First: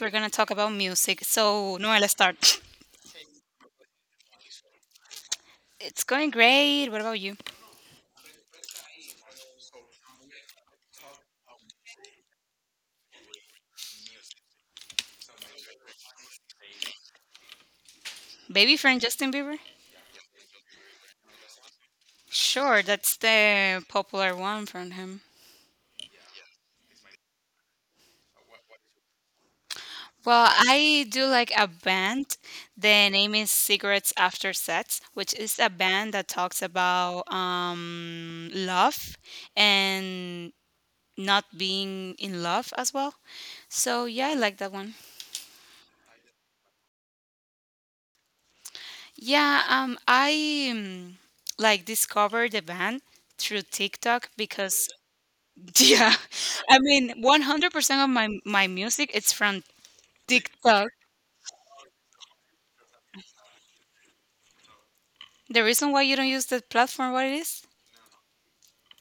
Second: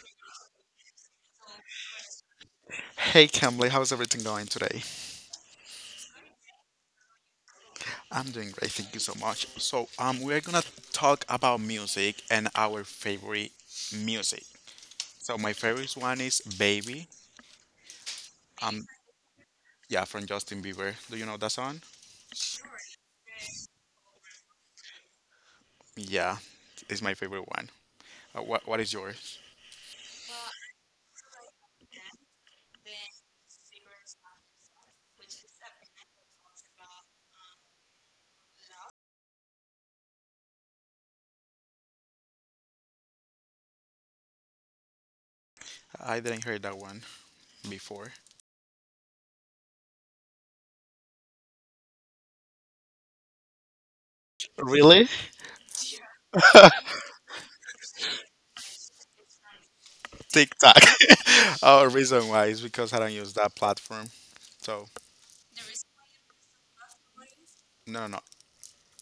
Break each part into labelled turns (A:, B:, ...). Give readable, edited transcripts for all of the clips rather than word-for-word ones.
A: We're going to talk about music. So, Noel, let's start.
B: Hey Kimberly, how's everything going today?
A: It's going great. What about you?
B: I'm doing great, thank you so much. We're gonna talk about music and our favorite music. So, my favorite one is "Baby."
A: Baby
B: Um,
A: friend Justin Bieber?
B: yeah, from Justin Bieber. Do you know that song?
A: Sure, that's the popular one from him.
B: Yeah, it's my favorite one. What is yours?
A: Well, I do like a band. The name is Cigarettes After Sex, which is a band that talks about love and not being in love as well. So, yeah, I like that one.
B: I didn't hear that one before.
A: Yeah, I like discovered the band through TikTok because
B: Really?
A: yeah, I mean, 100% of my music it's from
B: TikTok.
A: TikTok.
B: Our reason why is because I don't use that platform. So,
A: The reason why you don't use the platform, what it is?
B: no, no, no.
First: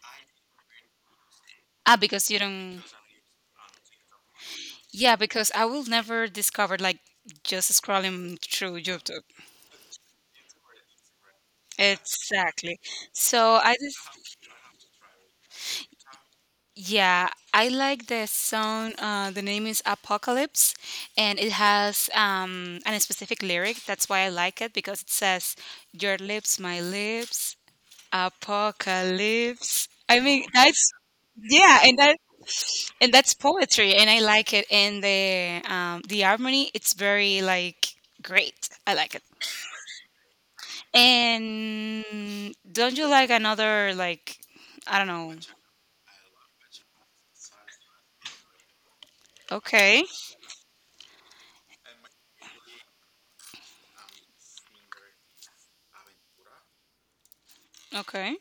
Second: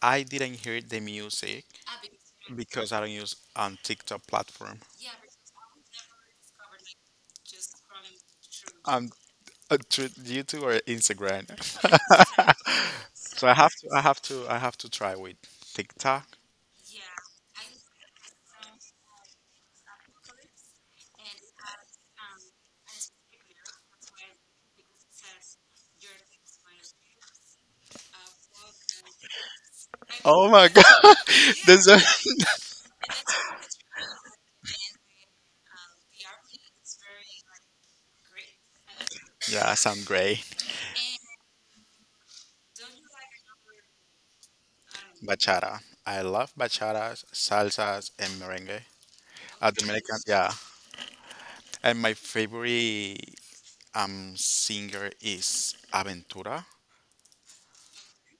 B: I didn't hear the music
A: Ah, because you don't.
B: because I don't use on TikTok platform.
A: Yeah, because I will never discover like just scrolling through
B: Um,
A: YouTube.
B: Through YouTube or Instagram.
A: Exactly.
B: so I
A: So
B: have
A: I
B: to,
A: just.
B: I have to, I have to try with TikTok.
A: Yeah, I like the song. The name is Apocalypse, and it has a specific lyric. That's why I like it because it says, "Your lips, my lips, apocalypse." I mean,
B: Oh my
A: that's,
B: god,
A: yeah,
B: this
A: and
B: is-
A: that's poetry, and I like it. And the harmony, it's very like great. I like it.
B: yeah, I sound great.
A: And don't you like another, like, I don't know?
B: Bachata. I love bachatas, salsas, and merengue.
A: Okay,
B: Dominican, yeah. And my favorite singer is Aventura.
A: okay.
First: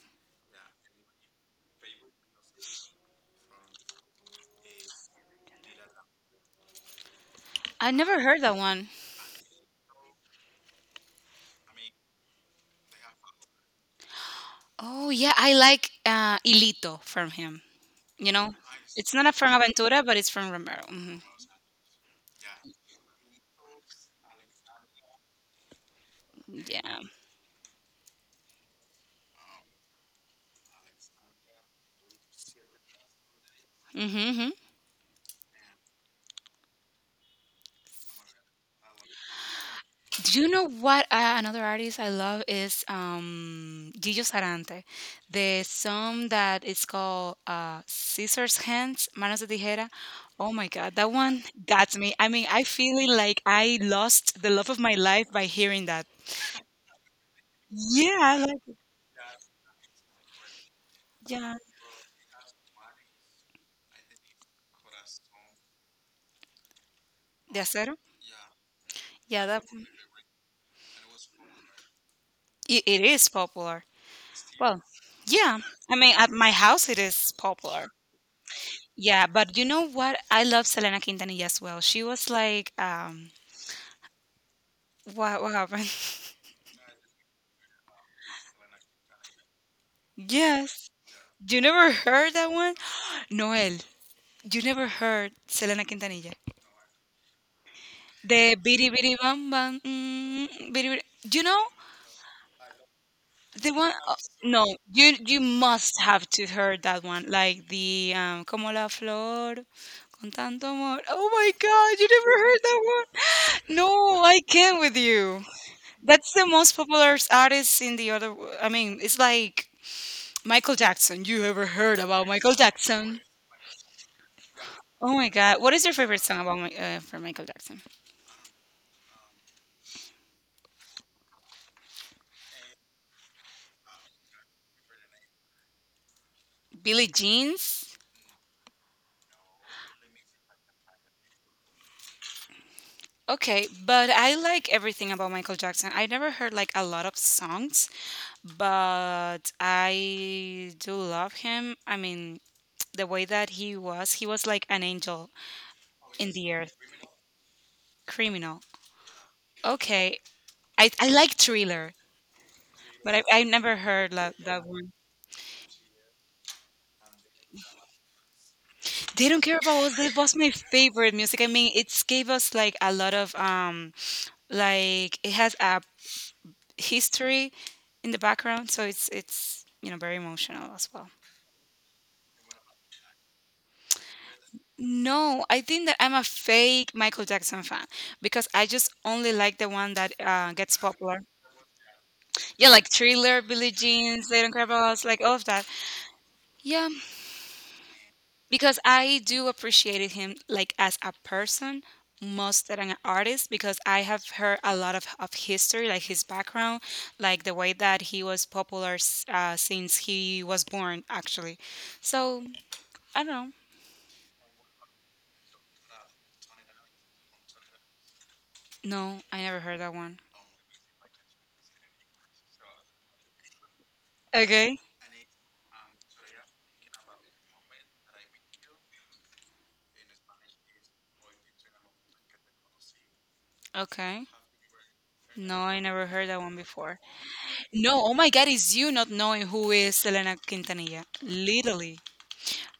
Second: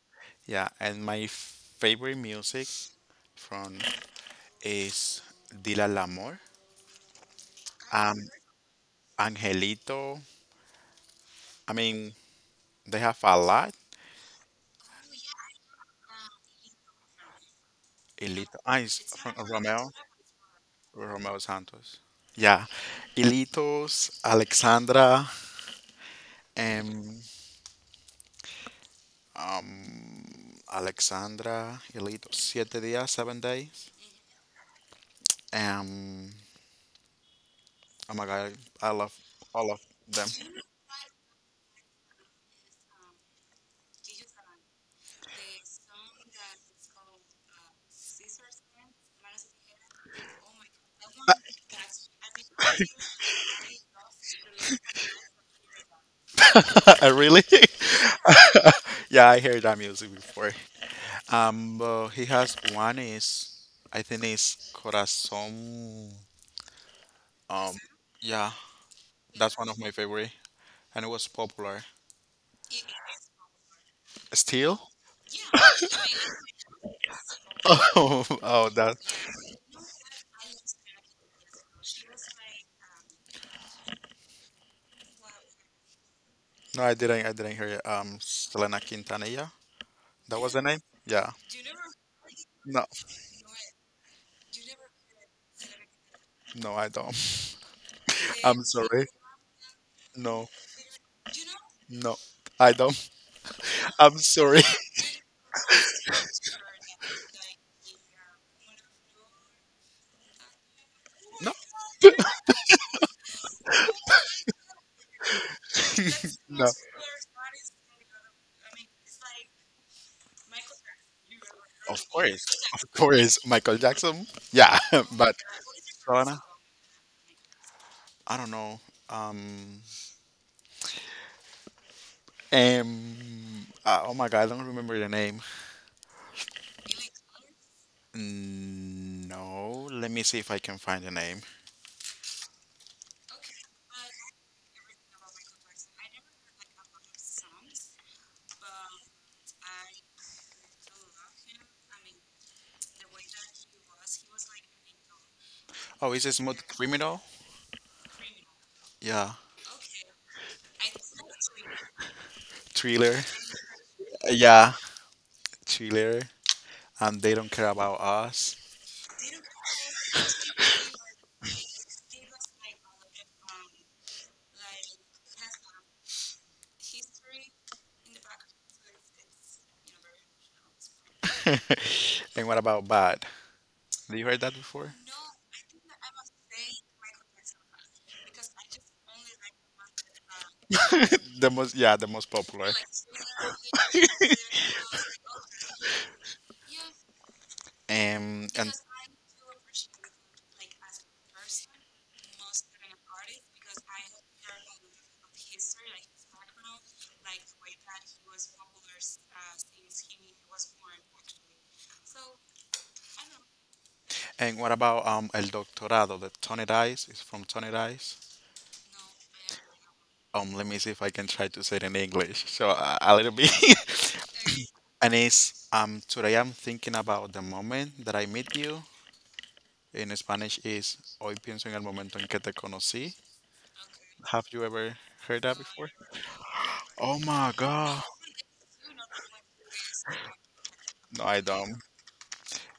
B: Yeah, and my favorite music from is Dila Lamor,
A: I never
B: um,
A: heard that one.
B: Angelito. I mean, they have a lot.
A: Oh yeah, I like Ilito from him. You know,
B: Elito, ah,
A: it's
B: it's
A: not a
B: from Romeo,
A: Aventura, but it's from Romero. Hmm.
B: Romeo Santos. Yeah, Ilitos, Alexandra,
A: Yeah.
B: um, um, Alexandra, Ilitos, siete días, 7 days.
A: Mm-hmm, mm-hmm.
B: Um, oh my God, I love all of them.
A: Do you know what, another artist I love is, Gillo Sarante? The song that is called Scissors Hands, Manos de Tijera. Oh my God, that one got me. I mean, I feel it like I lost the love of my life by hearing that.
B: I really,
A: Yeah, I like,
B: yeah, I heard that music before.
A: yeah.
B: But he has one is I think it's Corazon.
A: De
B: Um,
A: acero?
B: yeah,
A: Yeah,
B: that's
A: that
B: one of my favorite, and it was popular.
A: it is popular.
B: Still?
A: Well, yeah. I mean, at my house it is popular.
B: Oh, oh, that.
A: Yeah, but you know what? I love Selena Quintanilla as well. She was like, what happened?
B: No, I didn't. I didn't hear it. Selena Quintanilla. That was the name.
A: Yes.
B: Yeah.
A: You never heard that one?
B: No,
A: Noel, you never heard Selena Quintanilla?
B: no, I don't.
A: The
B: I'm
A: bidi
B: sorry.
A: bidi bam bam,
B: No,
A: mm, bidi bidi. Do you know?
B: no, I don't.
A: The one,
B: I'm sorry.
A: no, you must have to heard that one, like the como la flor con tanto amor. Oh
B: No,
A: my God, you never heard that one? No, I can't with you. That's the
B: no.
A: most popular artist in the other. I mean, it's like Michael Jackson. You ever heard
B: Of
A: about
B: course,
A: Michael
B: of
A: Jackson?
B: course, Michael Jackson. Yeah,
A: Oh my
B: but
A: God, what is your favorite
B: Selena.
A: song about my, for Michael Jackson?
B: I don't know. Um, um, oh my God, I don't remember the name.
A: Billie Jeans.
B: No, let me see if I can find the name.
A: Okay, but I like everything about Michael Jackson. I never heard like a lot of songs, but I do love him. I mean, the way that he was like an angel
B: Oh, is
A: in
B: it
A: the
B: Smooth
A: earth,
B: Criminal?
A: criminal.
B: Yeah,
A: Okay, I like thriller, but
B: Thriller.
A: I never heard that
B: Yeah,
A: one.
B: Thriller. And they don't care about us.
A: They don't care about us. That was my favorite music. I mean, it gave us like a lot of like it has a history in the background, so it's you know very emotional as well.
B: And what about Bad? Did you heard that before?
A: No, I think that I'm a fake Michael Jackson fan because I just only like the one that gets popular.
B: The most, yeah, the most popular.
A: Yeah, like Thriller, Billie Jeans, They Don't Care About Us, like all of that. Yeah,
B: And
A: because I do appreciate him like as a person most than an artist because I have heard a lot of history, like his background, like the way that he was popular since he was born, actually. So I don't know.
B: and what about El Doctorado? The Tony Dice is from Tony Dice.
A: No, I never heard that one.
B: Let me see if I can try to say it in English. So a little bit.
A: Okay.
B: And it's today I'm thinking about the moment that I meet you. In Spanish is hoy pienso en el momento en que te conocí.
A: Okay.
B: Have you ever heard that
A: No, I
B: before?
A: never heard that one before.
B: Oh my God.
A: No, oh my God, it's you not knowing who is Selena Quintanilla.
B: No, I don't.
A: Literally.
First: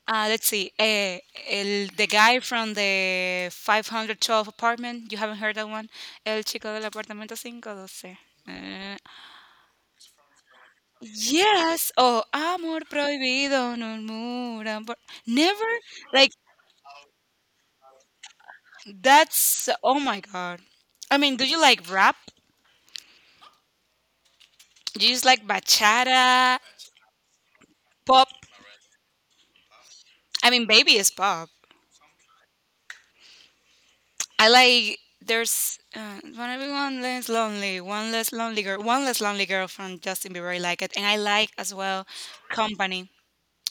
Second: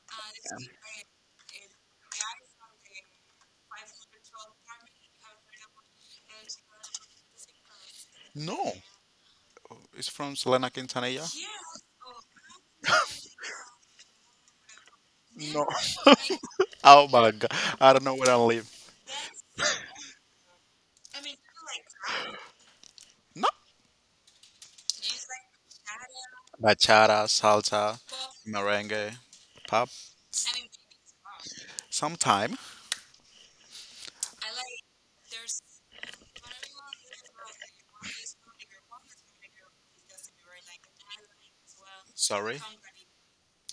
A: Let's see. El, the guy from the 512 apartment. You haven't heard that one? El chico del apartamento 512.
B: No,
A: Uh,
B: it's from Selena Quintanilla.
A: yes. Oh, amor prohibido, murmuran por...
B: No.
A: Never? Like,
B: Oh my God. I don't know where I live.
A: that's... Oh my God. I mean, do you like rap?
B: No.
A: Do you just like bachata,
B: Bachata, salsa,
A: pop?
B: merengue, pop.
A: I mean, baby is pop.
B: Sometime,
A: I like there's when everyone less lonely, one less lonely girl, one less lonely girl from Justin Bieber. I like it, and I like as well
B: sorry.
A: company.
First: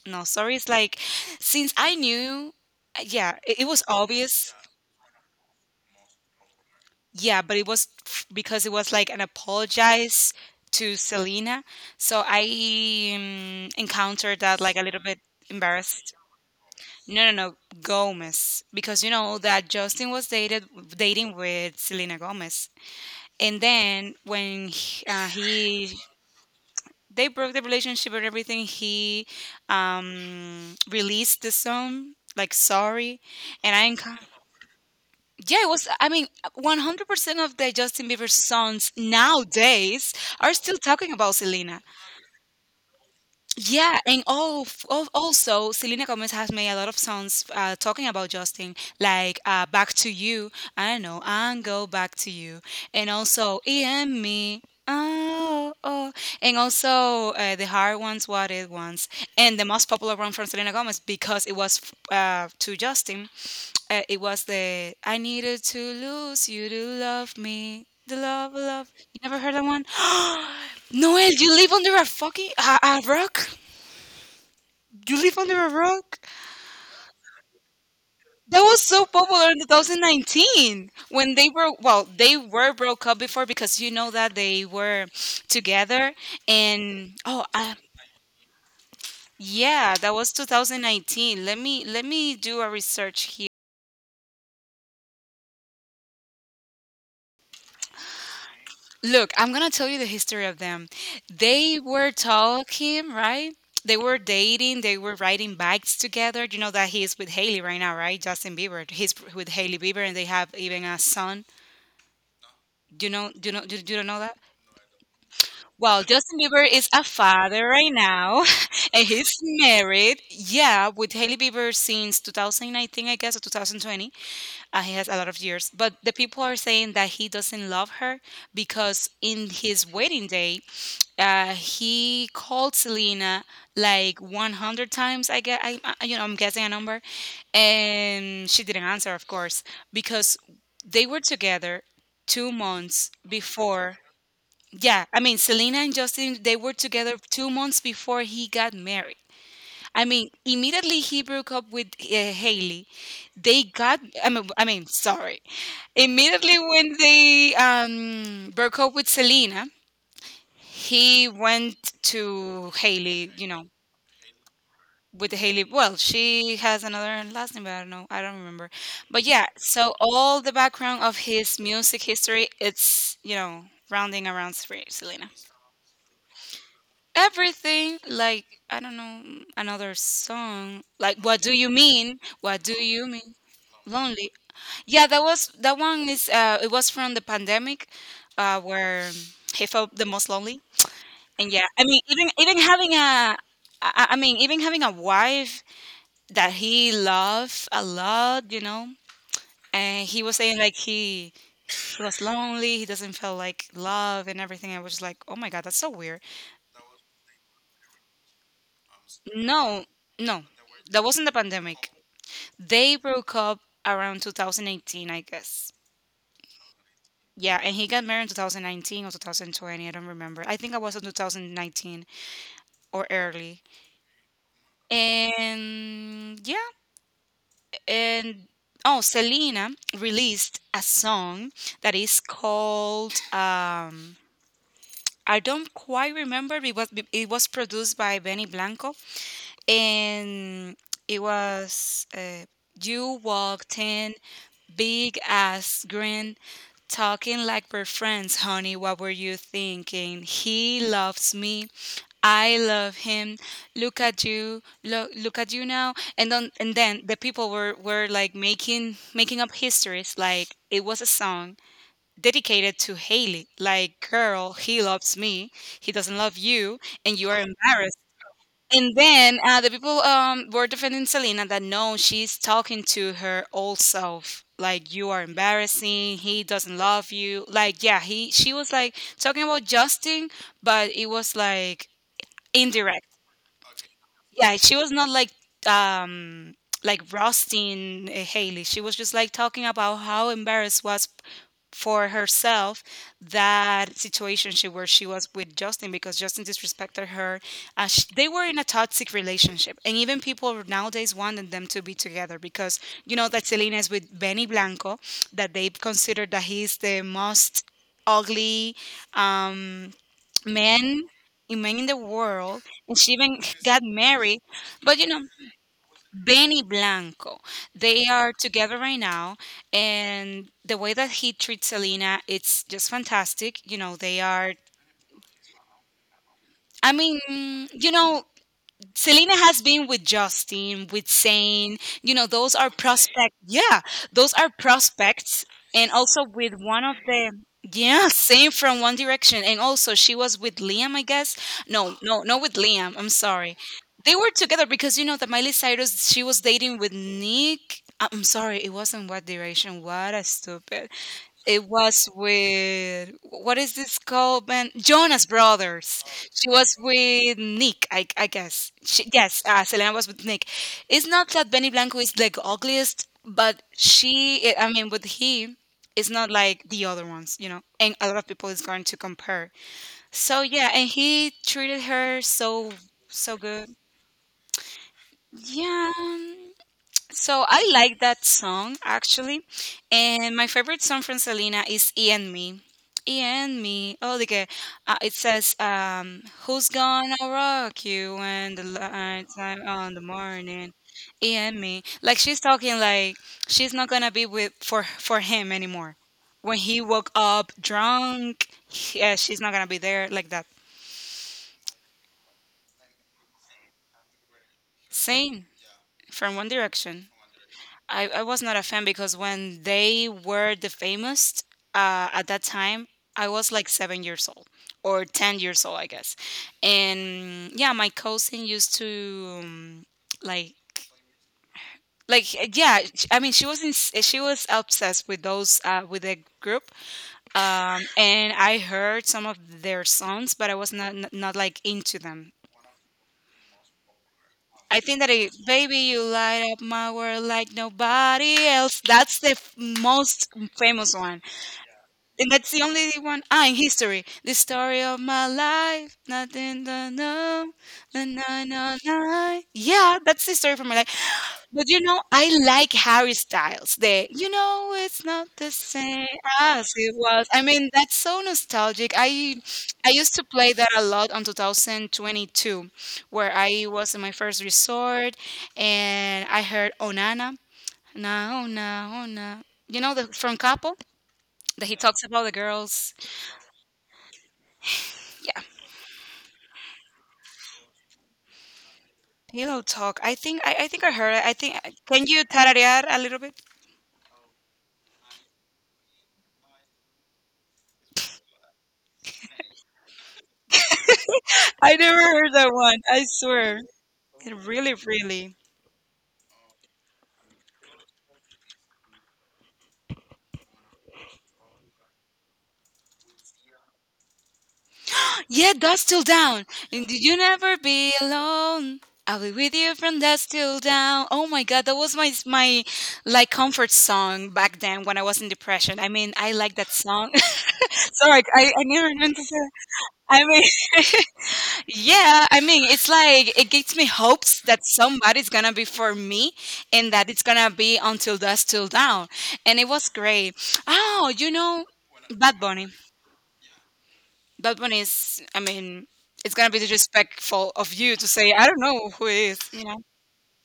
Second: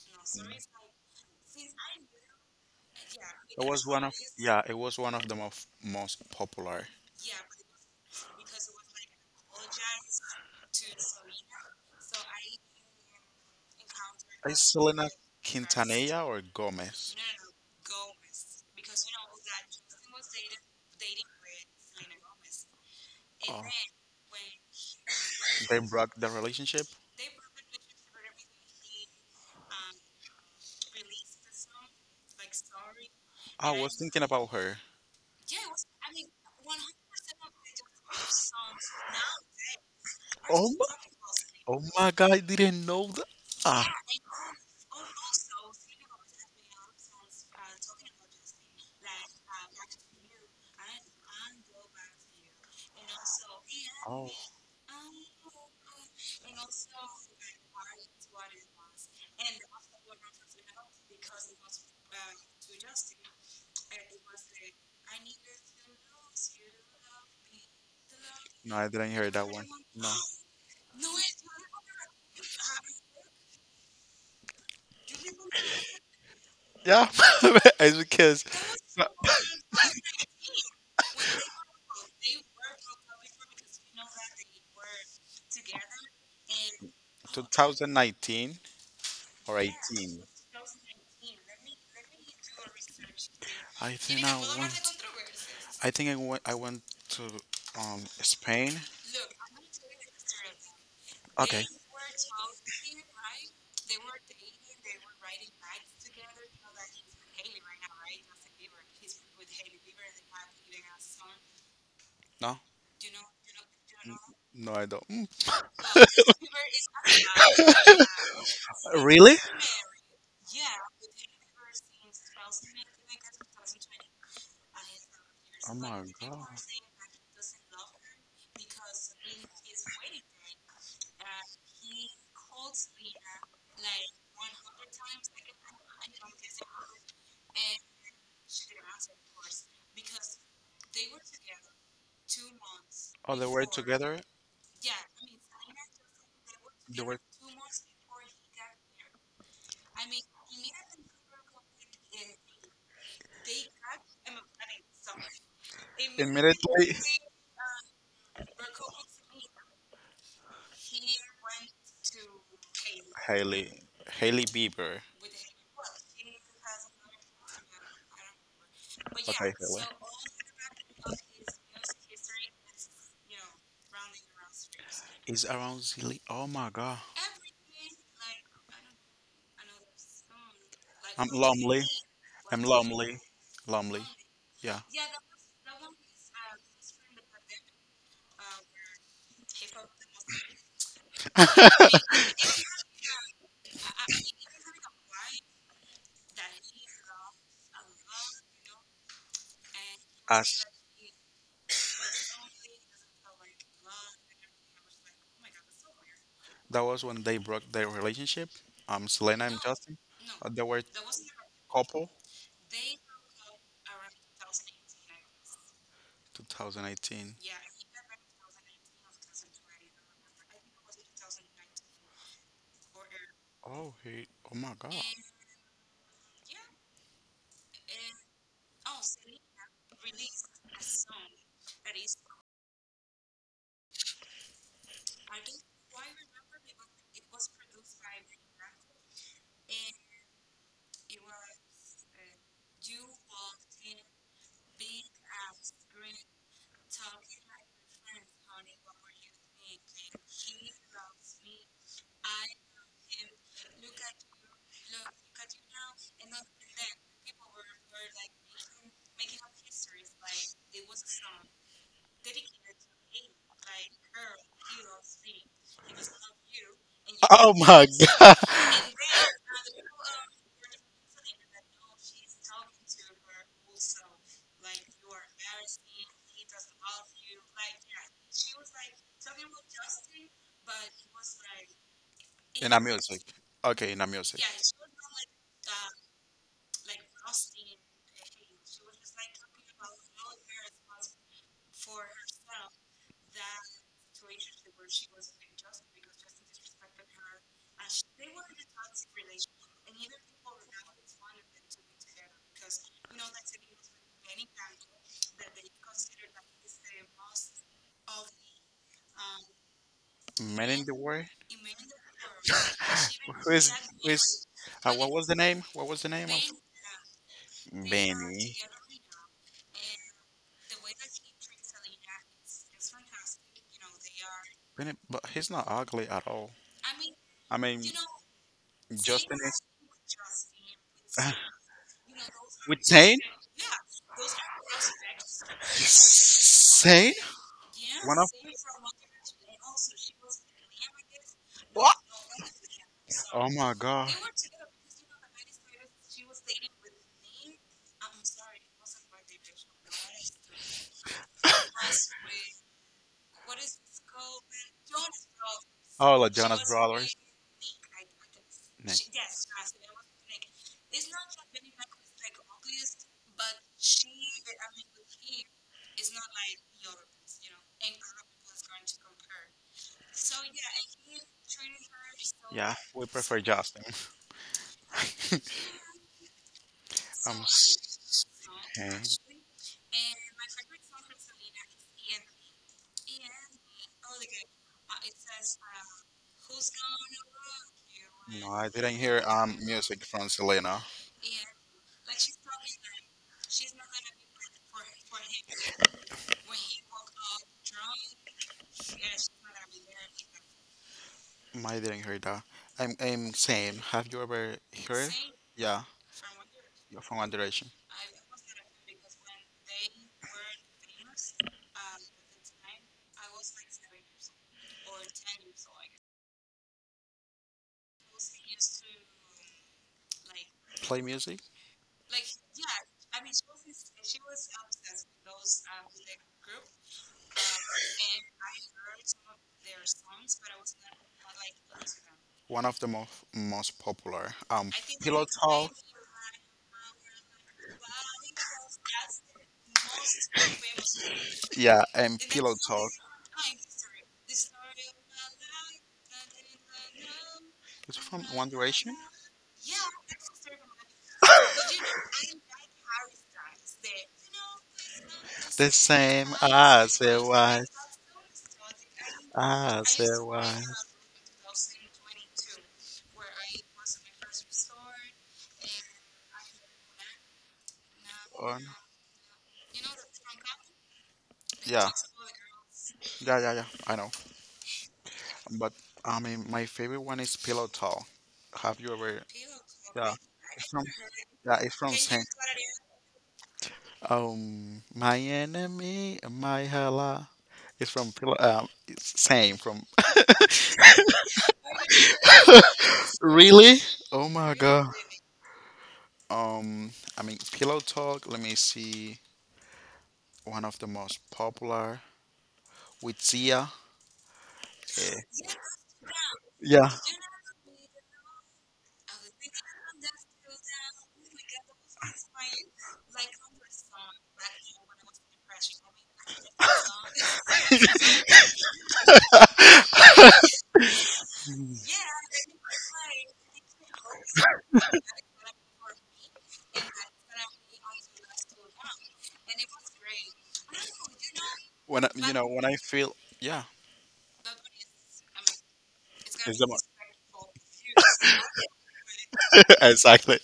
A: No, sorry, it's like since I knew, yeah,
B: It
A: it was
B: was one of
A: obvious,
B: yeah, it was one of the most popular.
A: yeah, but it was because it was like an apologize to Selena, so I encountered that
B: Is
A: like a little
B: Selena
A: bit embarrassed.
B: Quintanilla or Gomez?
A: No, no, no, Gomez, because you know that Justin was dated dating with Selena Gomez. And
B: Oh,
A: then when he,
B: they broke the relationship.
A: they broke the relationship and everything he released the song like sorry
B: I
A: and
B: was thinking about her.
A: yeah it was I mean 100% of the Justin Bieber songs nowadays are
B: Oh
A: still
B: my,
A: talking about Selena.
B: oh my God, I didn't know that. Ah,
A: Yeah, and oh, also Selena Gomez has made a lot of songs talking about Justin, like "Back to You," I don't know, and "Go Back to You," and also "E and
B: oh
A: Me." Oh, oh, and also the hard ones, what it ones, and the most popular one from Selena Gomez because it was to Justin. It was the "I needed to lose you to love me." The Love
B: no, I
A: Love.
B: didn't
A: You
B: hear
A: never
B: that
A: heard that
B: one.
A: one?
B: No.
A: Noel, you live under a fucking a rock. You live under a rock.
B: Yeah, it's because
A: That was so popular in 2019 when they were, well, they were broke up before because you know that they were together and oh,
B: 2019 or
A: yeah, that
B: 18.
A: was 2019. Let me do a research.
B: I think I went. I think I went. I went to Spain.
A: Look, I'm gonna tell you the history of them.
B: Okay.
A: They were talking, right? They were dating. They were riding bikes together. You know that he's with Haley right now, right? Justin Bieber. He's with Haley Bieber, and they have even a son.
B: No,
A: Do you know? Do you know? Do you
B: N-
A: know that?
B: no, I don't. Mm.
A: Well, Justin Bieber is a father right now, and he's
B: Really?
A: married. Yeah, with Hailey Bieber since 2019, I guess, or 2020. He has a lot of years.
B: Oh
A: But
B: my
A: the people
B: god!
A: are saying that he doesn't love her because in his wedding day, he called Selena like 100 times. I guess you know, I'm guessing a number, and she didn't answer, of course, because they were together 2 months
B: Oh, they were
A: before.
B: together.
A: Yeah, I mean, Selena and Justin, they were
B: They
A: together
B: were
A: 2 months before he got married. I mean, immediately he broke up with Haley. They got, sorry. Immediately when
B: immediately.
A: they broke up with Selena, he went to Haley, you know,
B: Haley, Haley Bieber.
A: with Haley. Well, she has another last name, but I don't know. I don't remember. But yeah,
B: Okay,
A: so all the background of his music history,
B: Haley.
A: it's, you know, rounding around Selena.
B: It's around Zilly. Oh my god.
A: Everything like I don't know, mm, another song like
B: I'm lonely. I'm
A: what do you
B: lonely.
A: mean,
B: Lonely.
A: lonely.
B: Yeah.
A: Yeah, that was, that one is, it was from the pandemic where he felt the most lonely. And yeah, I mean, even even having a I mean, even having a wife that he loved a lot, you know, and he was saying
B: As
A: like he was lonely, he doesn't feel like love and everything. I was just like, oh my god, that's so weird.
B: that was when they broke their relationship. Selena and
A: No,
B: Justin.
A: no,
B: They were
A: that wasn't the pandemic.
B: couple.
A: They broke up around 2018, I guess.
B: 2018.
A: Yeah, and he got married in 2019 or 2020. I don't remember. I think I was in 2019 or early.
B: Oh hey. Oh my god.
A: And yeah, and oh, Selena released a song that is called I don't quite remember because it was produced by Benny Blanco, and it was, you walked in, big ass grin, talking like we're friends, honey. What were you thinking? He loves me. I love him. Look at you. Look at you now. And then the people were like making up histories. Like it was a song dedicated to Haley. Like, girl, he loves me. He doesn't love you, and you are
B: Oh my
A: embarrassed.
B: god.
A: And then the people were defending Selena that no, she's talking to her old self. Like, you are embarrassing. He doesn't love you. Like, yeah, he she was like talking about Justin, but it was like
B: In a
A: indirect.
B: music. Okay, in a music.
A: Yeah, she was not like um roasting Haley. She was just like talking about how embarrassed was for herself that situation she where she was with Justin because Justin disrespected her. Sh They were in a toxic relationship, and even people nowadays wanted them to be together because you know that Selena is with Benny Blanco, that they consider that he's the most ugly, um,
B: Men in the
A: Men,
B: world.
A: a man in the world and she even
B: who is
A: got
B: who
A: married,
B: is
A: but you
B: what was
A: know
B: the name? What was the name of
A: Benny Blanco, they are
B: Benny?
A: together right now and the way that he treats Selena it's just fantastic, you know they are,
B: Benny, but he's not ugly at all.
A: I mean,
B: I mean,
A: you know Selena
B: Justin
A: has been with Justin, with
B: is
A: Zayn. You know, those are
B: with Zane.
A: prospects. Yeah, those are prospects. And also with one of
B: Zane,
A: the, yeah,
B: one of
A: same from One Direction. And also she was with Liam, I guess.
B: what?
A: No, no, not with Liam. I'm
B: Oh
A: sorry.
B: my god!
A: They were together because you know that Miley Cyrus she was dating with Nick. I'm sorry, it wasn't What Direction. What a stupid. It was with what is this called, man? Jonas Brothers.
B: Oh, like
A: She
B: Jonas
A: was
B: Brothers.
A: with Nick, I guess.
B: Nick.
A: She, yes, Selena was with Nick. It's not that Benny Blanco is like ugliest, but she, I mean, with he it's not like the other ones, you know. And a lot of people is going to compare. So yeah, and he treated her so
B: Yeah, we
A: so
B: prefer
A: good.
B: Justin.
A: Yeah,
B: um,
A: so I like that song
B: okay.
A: actually, and my favorite song from Selena is "E and Me." E and me, oh, like it says, "Who's gonna rock you
B: No,
A: when the
B: I didn't hear
A: lights are on the
B: music from
A: morning?"
B: Selena.
A: E and me, like she's talking like she's not gonna be with for him anymore. When he woke up drunk, yeah, she's not gonna be there like that.
B: Mm, I didn't hear that. I'm same. Have you ever heard?
A: Same
B: Yeah,
A: from One
B: you're
A: Direction.
B: from One Direction.
A: I was not a fan because when they were the famous at that time, I was like 7 years old or 10 years old, I guess. And yeah, my cousin used to like,
B: Play music.
A: yeah I mean she was in, she was obsessed with those with the group and I heard some of their songs but I was not like into them.
B: One of the most popular.
A: I think that
B: Pillow
A: it,
B: Talk.
A: baby, you light up my world like nobody else. That's the most famous one.
B: Yeah, and The
A: And that's
B: Pillow
A: the
B: Talk.
A: only one. Ah, in history. The story of my life. Nothing to know.
B: Is It's
A: Na,
B: from
A: na,
B: One
A: na,
B: Direction.
A: na. Yeah, that's the story for my life. But you know, I like Harry Styles. The it's not the
B: The
A: same
B: same
A: as
B: as
A: it
B: it's it
A: was. I
B: was.
A: mean, that's so nostalgic. I
B: Ah,
A: I used
B: there
A: to play that a
B: was
A: lot on 2022, where I was in my first resort and I heard Onana. Na,
B: one.
A: Ona. You know the from Capo? That he
B: Yeah,
A: talks about the girls.
B: yeah, yeah, yeah, I know.
A: Yeah,
B: But I mean, my favorite one is Pillow Talk. Have you ever?
A: pillow talk.
B: Yeah, it's
A: I think
B: from.
A: I heard it. I think
B: Yeah, it's from
A: can you
B: Saint.
A: tararear a little bit?
B: My enemy, my hella. It's from Pillow. It's same from.
A: I never heard that one. I swear.
B: Really? Oh
A: It
B: my
A: really,
B: god.
A: really.
B: Um, I mean, Pillow Talk. Let me see. One of the most popular with Zia. Eh,
A: Yeah, that's still down. And
B: Yeah.
A: did you never be alone? I'll be with you from that still down. Oh my god, that was my like comfort song back then when I was in depression. I mean, I like that song. Sorry, I never meant to say. I mean, yeah, I mean, it's like it gives me hopes that somebody's gonna be for me and that it's gonna be until dusk till down. And it was great. Oh, you know,
B: When I, you
A: Bad
B: know, when
A: Bunny.
B: I feel, yeah,
A: Bad Bunny is, I mean, it's gonna
B: it's
A: be
B: the
A: disrespectful of you to say, I don't
B: be
A: know who he
B: mo-
A: you know.
B: exactly.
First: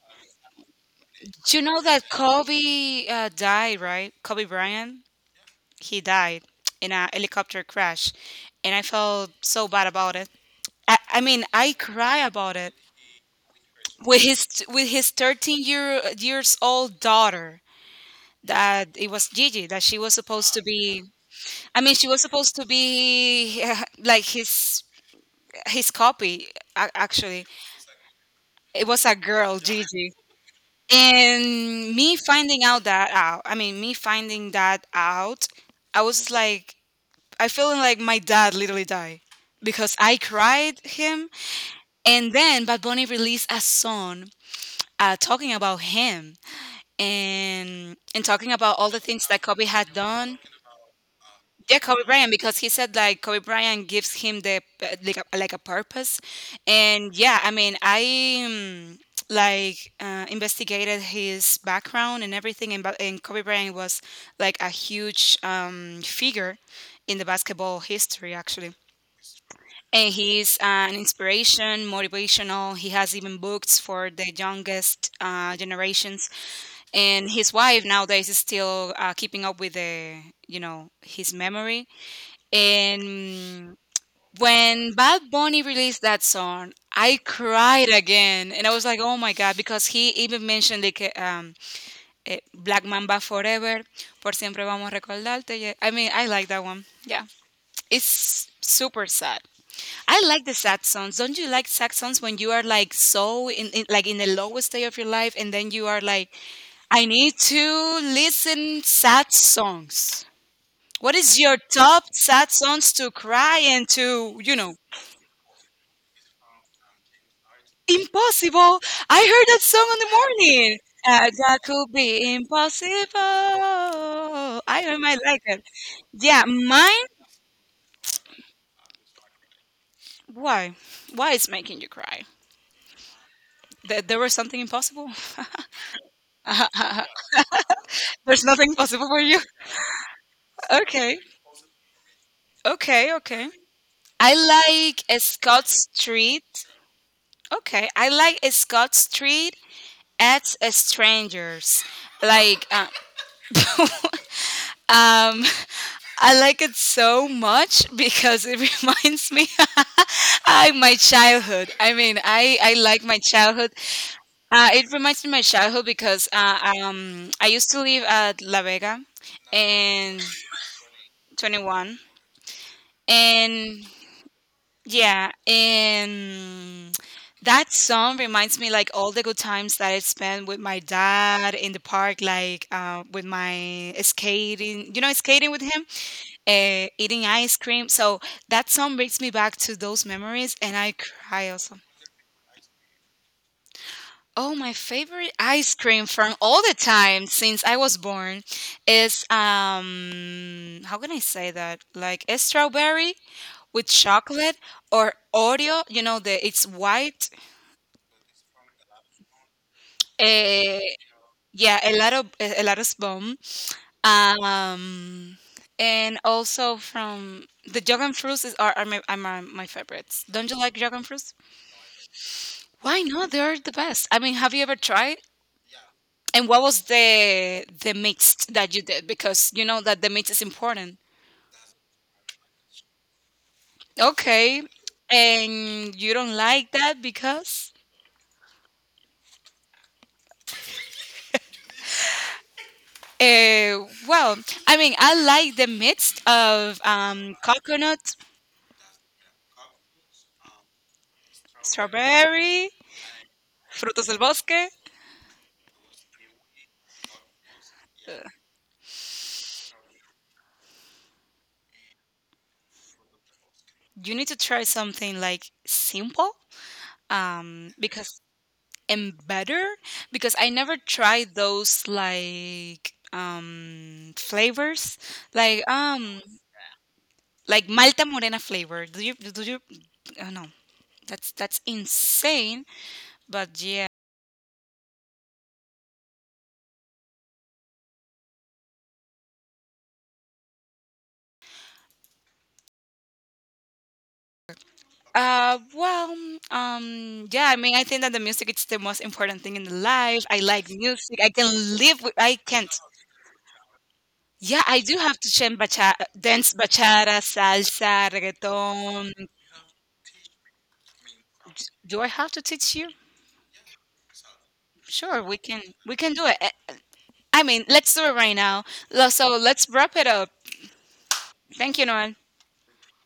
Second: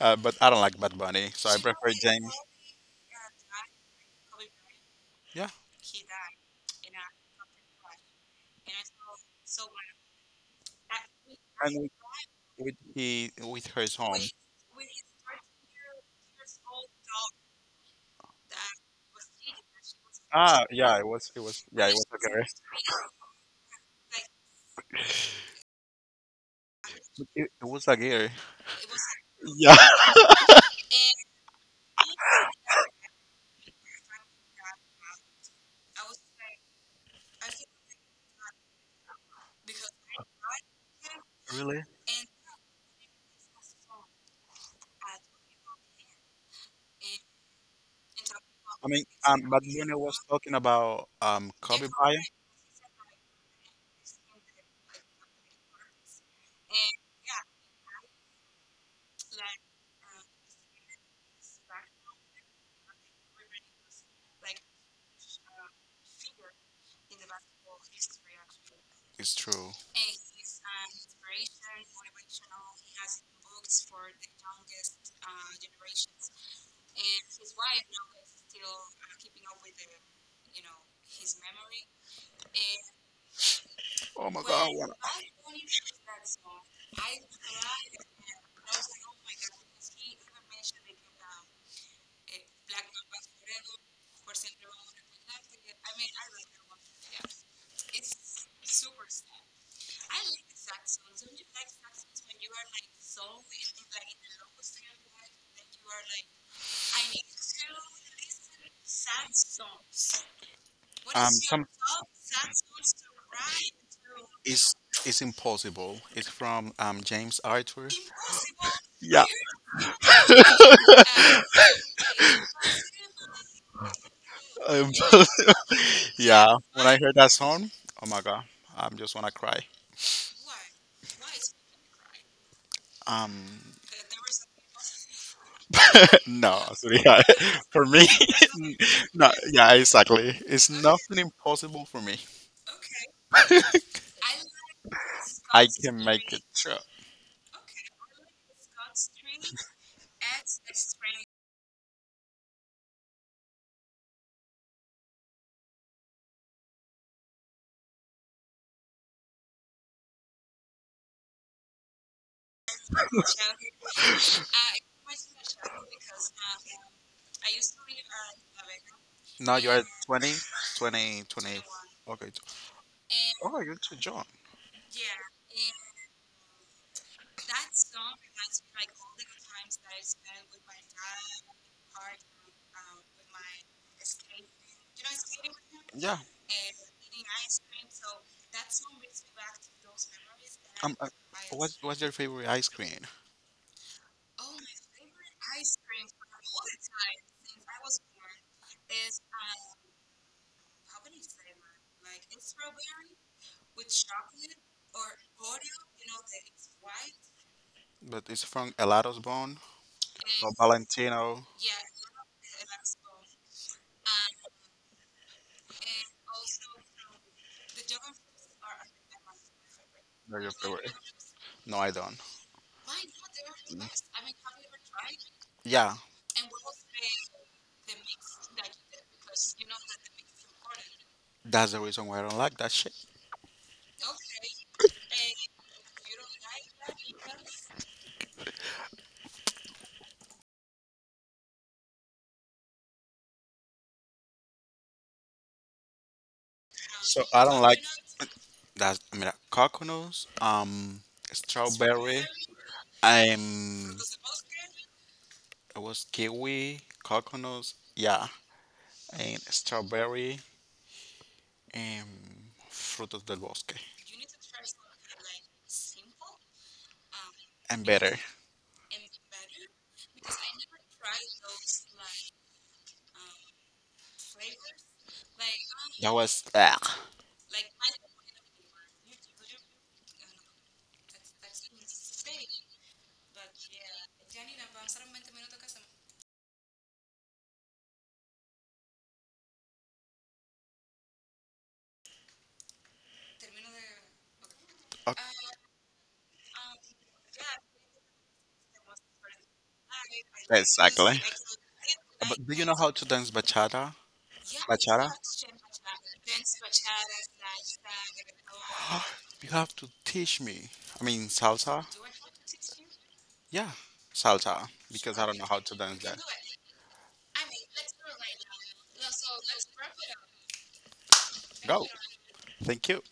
B: But I don't like Bad Bunny, so I
A: You know
B: prefer
A: that
B: James.
A: Kobe died, right? Kobe Bryant,
B: Yeah,
A: he died in a helicopter crash. And I felt so bad about it. I mean, I
B: and
A: cry about it.
B: with her song.
A: With his 13-year years old daughter that it was Gigi that she was supposed to be. I
B: Yeah, it
A: mean
B: was
A: she was
B: Aguirre.
A: supposed to be like his copy
B: But
A: actually
B: It was Aguirre.
A: it was a girl
B: Yeah,
A: Gigi, and me finding out that out. I mean me finding that out I was just like I feeling like my dad literally died because I cried him.
B: really.
A: And then Bad Bunny released a song talking about him, and talking about
B: I
A: all the
B: mean,
A: things that
B: Bad
A: Kobe
B: Bunny
A: had
B: was
A: done.
B: talking about
A: Yeah,
B: Kobe
A: Kobe
B: Bryant.
A: Bryant, because he said like Kobe Bryant gives him the like a purpose. And yeah, I mean I investigated his background and everything, and, and Kobe Bryant was like a huge figure in the basketball history actually.
B: It's true.
A: And he's an inspiration, motivational. He has even books for the youngest generations. And his wife nowadays is still keeping up with the, you know, his memory. And
B: Oh my God.
A: when Bad Bunny released that song, I cried again, and I was like, "Oh my God!" Because he even mentioned like "Black Mamba Forever," "Por siempre vamos a recordarte." Yeah. I mean, I like that one. Yeah. It's super sad. I like the sad songs. Don't you like sad songs when you are like so in like in the lowest day of your life and then you are like I need to listen sad songs. What
B: Um,
A: is your
B: some
A: top sad songs to cry and to, you
B: It's
A: know,
B: it's impossible. It's from James Arthur.
A: impossible? I
B: Yeah.
A: heard that song in the morning. That could be impossible. I
B: Um,
A: don't might like it. Yeah,
B: yeah. When I
A: mine.
B: heard that song, oh my god, I'm just wanna cry.
A: Why? Why is making you cry?
B: Um,
A: That there was something impossible?
B: no, sorry. Yeah. For me,
A: There's nothing possible for
B: no.
A: you?
B: Yeah, exactly. It's nothing
A: Okay.
B: impossible for me.
A: Okay, okay. I like a
B: I
A: Scott
B: can make it.
A: Street.
B: Sure.
A: Okay. I like a Scott Street at a strangers. Like um I like it so much because it reminds me I my childhood. I mean, I like my childhood. It reminds me of my childhood because I used to live at La Vega
B: Now you are
A: in
B: twenty.
A: 21.
B: Okay. Oh, you're
A: And
B: too young.
A: yeah, and that song reminds me like all the good times that I spent with my dad in the park, like with my skating, you know, skating with him,
B: Yeah.
A: eating ice cream. So that song brings me back to those memories, and
B: Um,
A: I
B: uh,
A: cry also.
B: what's your favorite ice cream?
A: Oh, my favorite ice cream from all the time since I was born is how can I say that? Like a strawberry with chocolate or Oreo, you know, the it's white.
B: But it's from Elato's Bone or
A: Uh,
B: Valentino.
A: yeah, a lot of bomb. Um, and also from the jug and fruits is are my, my favorites.
B: They're your
A: Don't you like
B: favorite.
A: jug and fruits?
B: No, I don't.
A: Why not? They're the best. I mean, have you ever tried?
B: Yeah,
A: And what was the mix that you did? Because you know that the mix is important.
B: that's the reason why I don't like that shit.
A: Okay. And you don't like that because? Well, I mean, I like the mix of
B: So I don't like
A: coconut,
B: that's I mean coconuts, strawberry,
A: strawberry,
B: um,
A: frutos del bosque.
B: it was kiwi, coconuts, yeah, and strawberry and frutos del bosque
A: You need to try something like simple,
B: and better.
A: because and better because I never tried those like flavors. Like
B: That
A: um
B: was ah.
A: like Malta Morena flavor. Do you do you? Oh no, that's insane. But yeah. Well yeah I mean I think that the music is the most important thing in the life. I like
B: Exactly.
A: music, I can live with, I
B: But do you
A: can't.
B: know how to dance bachata?
A: Yeah I do
B: Bachata?
A: have to change bacha, dance bachata salsa reggaeton.
B: You have to teach me. I mean, salsa?
A: Do I have to teach you?
B: Yeah, salsa. Because I
A: Sure,
B: don't know how to dance
A: we can
B: that.
A: do it. I mean let's do it right now. So let's wrap it up. Thank
B: Go.
A: you, Noel.
B: Thank you.